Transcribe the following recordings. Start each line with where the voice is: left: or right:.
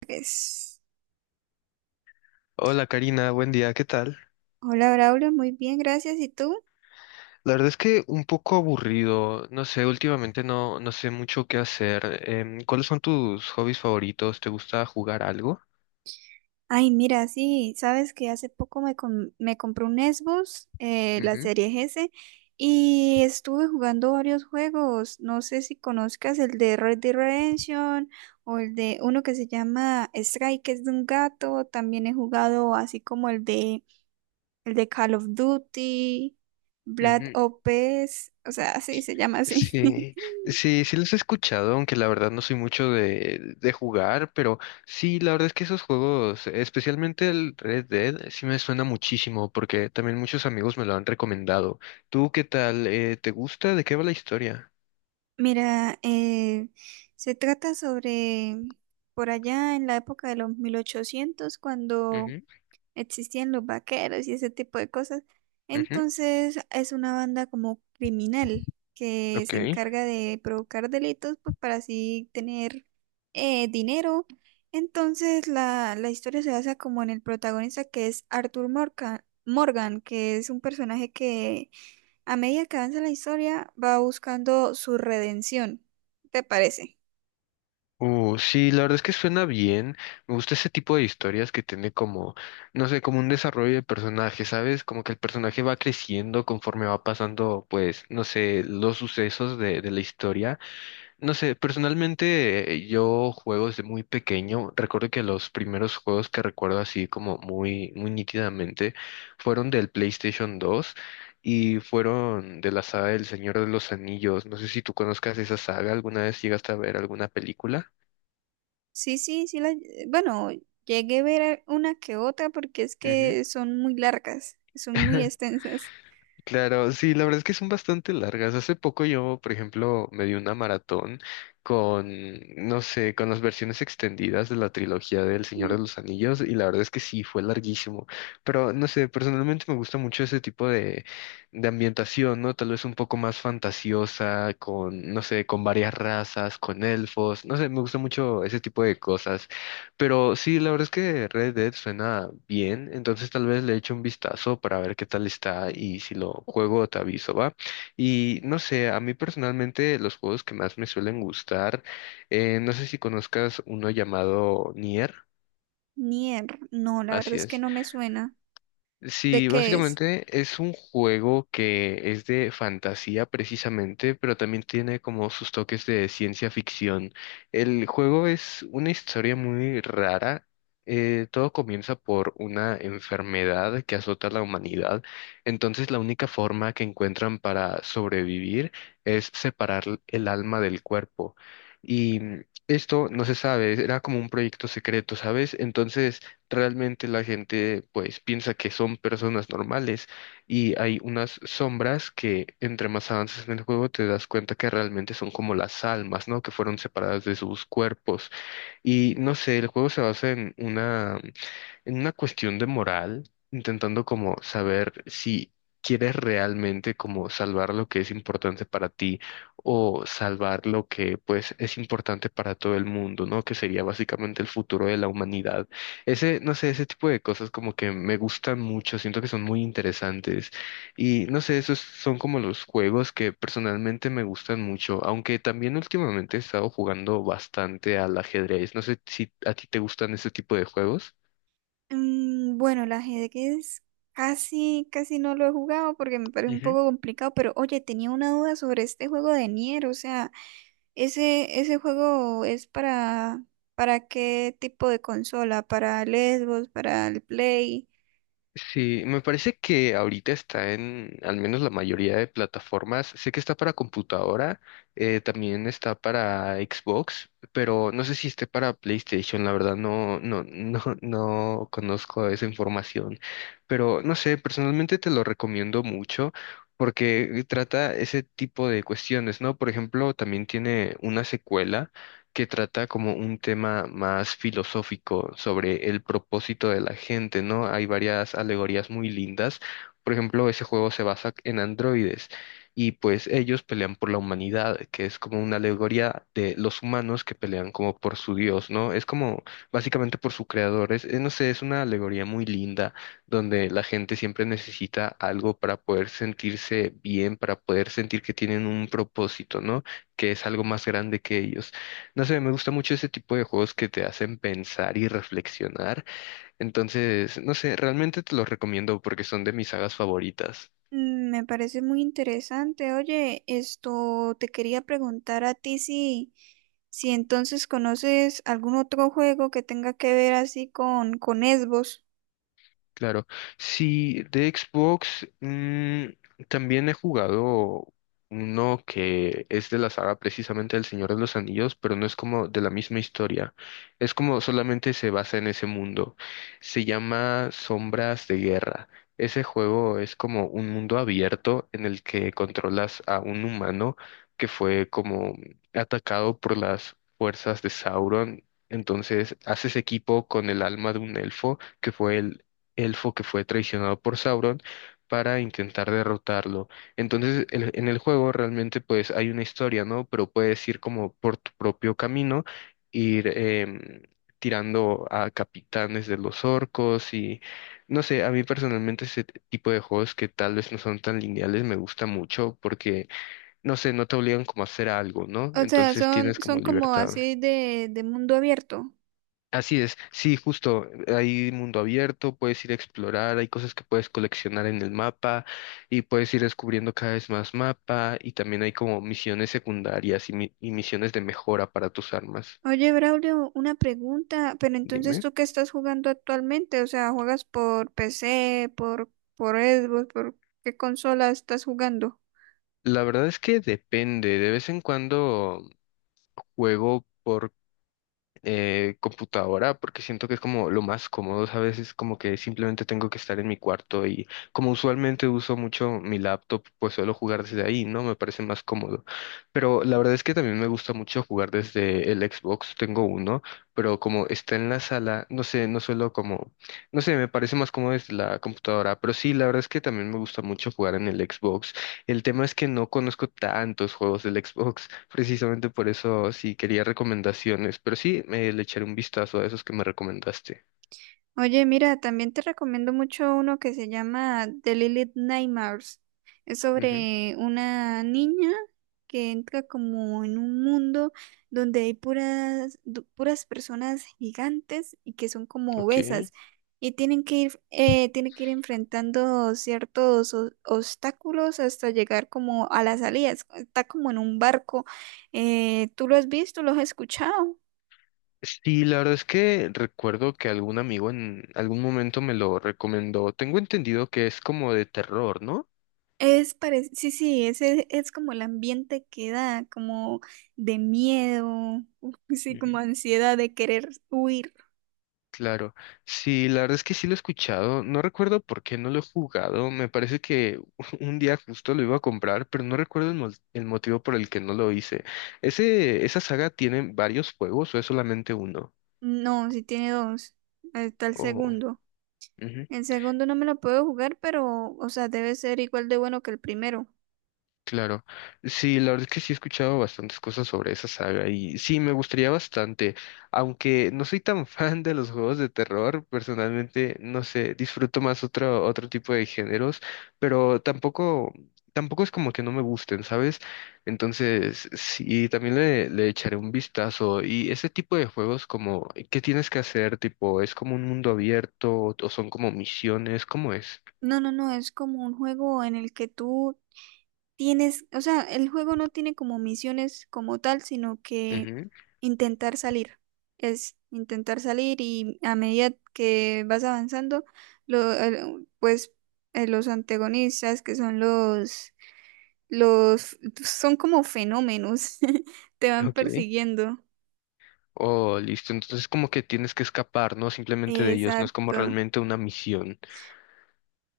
right: Pues,
left: Hola Karina, buen día, ¿qué tal?
right: hola Braulio, muy bien, gracias. ¿Y tú?
left: La verdad es que un poco aburrido, no sé, últimamente no sé mucho qué hacer. ¿Cuáles son tus hobbies favoritos? ¿Te gusta jugar algo?
right: Ay, mira, sí, sabes que hace poco me compré un Xbox, la
left: Ujú,
right: serie S, y estuve jugando varios juegos. No sé si conozcas el de Red Dead Redemption o el de uno que se llama Strike, que es de un gato. También he jugado así como el de Call of Duty, Black
left: ujú.
right: Ops, o sea, sí, se llama así.
left: Sí, sí los he escuchado, aunque la verdad no soy mucho de jugar, pero sí, la verdad es que esos juegos, especialmente el Red Dead, sí me suena muchísimo porque también muchos amigos me lo han recomendado. ¿Tú qué tal? ¿Te gusta? ¿De qué va la historia?
right: Mira, se trata sobre por allá en la época de los 1800 cuando
left: Ujú,
right: existían los vaqueros y ese tipo de cosas.
left: ujú,
right: Entonces es una banda como criminal que se
left: ok.
right: encarga de provocar delitos pues, para así tener dinero. Entonces la historia se basa como en el protagonista que es Arthur Morgan, que es un personaje que a medida que avanza la historia, va buscando su redención. ¿Te parece?
left: Sí, la verdad es que suena bien. Me gusta ese tipo de historias que tiene como, no sé, como un desarrollo de personaje, ¿sabes? Como que el personaje va creciendo conforme va pasando, pues, no sé, los sucesos de la historia. No sé, personalmente yo juego desde muy pequeño. Recuerdo que los primeros juegos que recuerdo así como muy, muy nítidamente fueron del PlayStation 2 y fueron de la saga del Señor de los Anillos. No sé si tú conozcas esa saga, ¿alguna vez llegaste a ver alguna película?
right: Sí, sí, sí. Bueno, llegué a ver una que otra porque es
left: Ujú.
right: que son muy largas, son muy extensas.
left: Claro, sí, la verdad es que son bastante largas. Hace poco yo, por ejemplo, me di una maratón con, no sé, con las versiones extendidas de la trilogía del Señor de
right: Mm,
left: los Anillos y la verdad es que sí, fue larguísimo. Pero, no sé, personalmente me gusta mucho ese tipo de ambientación, ¿no? Tal vez un poco más fantasiosa, con, no sé, con varias razas, con elfos, no sé, me gusta mucho ese tipo de cosas. Pero sí, la verdad es que Red Dead suena bien, entonces tal vez le eche un vistazo para ver qué tal está y si lo juego te aviso, ¿va? Y no sé, a mí personalmente los juegos que más me suelen gustar, no sé si conozcas uno llamado Nier,
right: Nier, no, la verdad
left: así
right: es que
left: es.
right: no me suena.
left: Sí,
right: ¿De qué es?
left: básicamente es un juego que es de fantasía precisamente, pero también tiene como sus toques de ciencia ficción. El juego es una historia muy rara. Todo comienza por una enfermedad que azota a la humanidad. Entonces la única forma que encuentran para sobrevivir es separar el alma del cuerpo. Y esto no se sabe, era como un proyecto secreto, ¿sabes? Entonces realmente la gente pues piensa que son personas normales y hay unas sombras que entre más avances en el juego te das cuenta que realmente son como las almas, ¿no? Que fueron separadas de sus cuerpos y no sé, el juego se basa en una cuestión de moral, intentando como saber si quieres realmente como salvar lo que es importante para ti o salvar lo que pues es importante para todo el mundo, ¿no? Que sería básicamente el futuro de la humanidad. Ese, no sé, ese tipo de cosas como que me gustan mucho, siento que son muy interesantes y no sé, esos son como los juegos que personalmente me gustan mucho, aunque también últimamente he estado jugando bastante al ajedrez. No sé si a ti te gustan ese tipo de juegos.
right: Mm, bueno, el ajedrez casi, casi no lo he jugado porque me parece un poco complicado, pero oye, tenía una duda sobre este juego de Nier, o sea. Ese juego es ¿para qué tipo de consola? ¿Para el Xbox? ¿Para el Play?
left: Sí, me parece que ahorita está en al menos la mayoría de plataformas. Sé que está para computadora, también está para Xbox, pero no sé si esté para PlayStation. La verdad no conozco esa información. Pero no sé, personalmente te lo recomiendo mucho porque trata ese tipo de cuestiones, ¿no? Por ejemplo, también tiene una secuela que trata como un tema más filosófico sobre el propósito de la gente, ¿no? Hay varias alegorías muy lindas. Por ejemplo, ese juego se basa en androides y pues ellos pelean por la humanidad, que es como una alegoría de los humanos que pelean como por su Dios, ¿no? Es como básicamente por su creador. Es, no sé, es una alegoría muy linda donde la gente siempre necesita algo para poder sentirse bien, para poder sentir que tienen un propósito, ¿no? Que es algo más grande que ellos. No sé, me gusta mucho ese tipo de juegos que te hacen pensar y reflexionar. Entonces, no sé, realmente te los recomiendo porque son de mis sagas favoritas.
right: Mm, me parece muy interesante. Oye, esto te quería preguntar a ti si, si entonces conoces algún otro juego que tenga que ver así con Xbox.
left: Claro. Sí, de Xbox también he jugado uno que es de la saga precisamente del Señor de los Anillos, pero no es como de la misma historia. Es como solamente se basa en ese mundo. Se llama Sombras de Guerra. Ese juego es como un mundo abierto en el que controlas a un humano que fue como atacado por las fuerzas de Sauron. Entonces haces equipo con el alma de un elfo que fue el elfo que fue traicionado por Sauron para intentar derrotarlo. Entonces, en el juego realmente pues hay una historia, ¿no? Pero puedes ir como por tu propio camino, ir tirando a capitanes de los orcos y no sé, a mí personalmente ese tipo de juegos que tal vez no son tan lineales me gusta mucho porque, no sé, no te obligan como a hacer algo, ¿no?
right: O sea,
left: Entonces
right: son,
left: tienes como
right: son como
left: libertad.
right: así de mundo abierto.
left: Así es, sí, justo, hay mundo abierto, puedes ir a explorar, hay cosas que puedes coleccionar en el mapa y puedes ir descubriendo cada vez más mapa y también hay como misiones secundarias y, y misiones de mejora para tus armas.
right: Oye, Braulio, una pregunta, pero entonces
left: Dime.
right: tú qué estás jugando actualmente, o sea, ¿juegas por PC, por Xbox, por qué consola estás jugando?
left: La verdad es que depende, de vez en cuando juego computadora porque siento que es como lo más cómodo, a veces como que simplemente tengo que estar en mi cuarto y como usualmente uso mucho mi laptop, pues suelo jugar desde ahí, ¿no? Me parece más cómodo. Pero la verdad es que también me gusta mucho jugar desde el Xbox, tengo uno, pero como está en la sala, no sé, no suelo como, no sé, me parece más cómodo desde la computadora, pero sí, la verdad es que también me gusta mucho jugar en el Xbox. El tema es que no conozco tantos juegos del Xbox. Precisamente por eso sí quería recomendaciones, pero sí le echaré un vistazo a esos que me recomendaste.
right: Oye, mira, también te recomiendo mucho uno que se llama The Lilith Nightmares. Es
left: Ujú,
right: sobre una niña que entra como en un mundo donde hay puras personas gigantes y que son como
left: ok.
right: obesas y tiene que ir enfrentando ciertos obstáculos hasta llegar como a las salidas. Está como en un barco. ¿Tú lo has visto? ¿Lo has escuchado?
left: Sí, la verdad es que recuerdo que algún amigo en algún momento me lo recomendó. Tengo entendido que es como de terror, ¿no?
right: Sí, sí, ese es como el ambiente que da, como de miedo. Sí, como
left: Ujú.
right: ansiedad de querer huir.
left: Claro. Sí, la verdad es que sí lo he escuchado. No recuerdo por qué no lo he jugado. Me parece que un día justo lo iba a comprar, pero no recuerdo el motivo por el que no lo hice. ¿Ese, esa saga tiene varios juegos o es solamente uno?
right: No, sí tiene dos. Ahí está el
left: Oh.
right: segundo.
left: Ujú.
right: El segundo no me lo puedo jugar, pero, o sea, debe ser igual de bueno que el primero.
left: Claro, sí, la verdad es que sí he escuchado bastantes cosas sobre esa saga y sí, me gustaría bastante, aunque no soy tan fan de los juegos de terror, personalmente, no sé, disfruto más otro, otro tipo de géneros, pero tampoco, tampoco es como que no me gusten, ¿sabes? Entonces, sí, también le echaré un vistazo y ese tipo de juegos como, ¿qué tienes que hacer? Tipo, ¿es como un mundo abierto o son como misiones? ¿Cómo es?
right: No, no, no, es como un juego en el que tú tienes, o sea, el juego no tiene como misiones como tal, sino que
left: Ujú,
right: intentar salir. Es intentar salir y a medida que vas avanzando, lo, el- pues los antagonistas, que son los, son como fenómenos, te van
left: ok.
right: persiguiendo.
left: Oh, listo. Entonces como que tienes que escapar, ¿no? Simplemente de ellos. No es como
right: Exacto.
left: realmente una misión.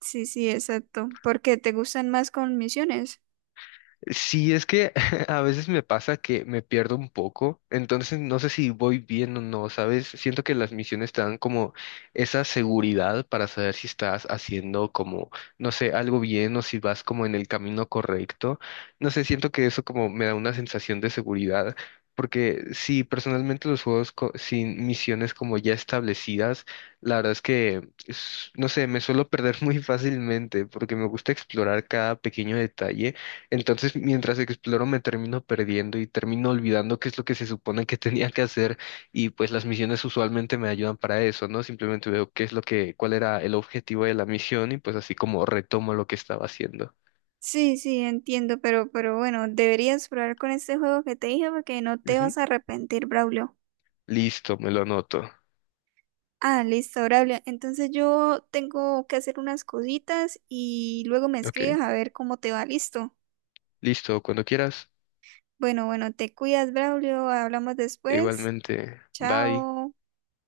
right: Sí, sí, exacto. Porque te gustan más con misiones.
left: Sí, es que a veces me pasa que me pierdo un poco, entonces no sé si voy bien o no, ¿sabes? Siento que las misiones te dan como esa seguridad para saber si estás haciendo como, no sé, algo bien o si vas como en el camino correcto. No sé, siento que eso como me da una sensación de seguridad, porque sí, personalmente los juegos sin misiones como ya establecidas, la verdad es que, no sé, me suelo perder muy fácilmente porque me gusta explorar cada pequeño detalle. Entonces, mientras exploro, me termino perdiendo y termino olvidando qué es lo que se supone que tenía que hacer. Y pues las misiones usualmente me ayudan para eso, ¿no? Simplemente veo qué es lo que, cuál era el objetivo de la misión y pues así como retomo lo que estaba haciendo.
right: Sí, sí, entiendo, pero bueno, deberías probar con este juego que te dije porque no te
left: Ujú.
right: vas a arrepentir, Braulio.
left: Listo, me lo anoto.
right: Ah, listo, Braulio. Entonces yo tengo que hacer unas cositas y luego me
left: Ok.
right: escribes a ver cómo te va, listo.
left: Listo, cuando quieras.
right: Bueno, bueno, te cuidas, Braulio. Hablamos después.
left: Igualmente. Bye.
right: Chao.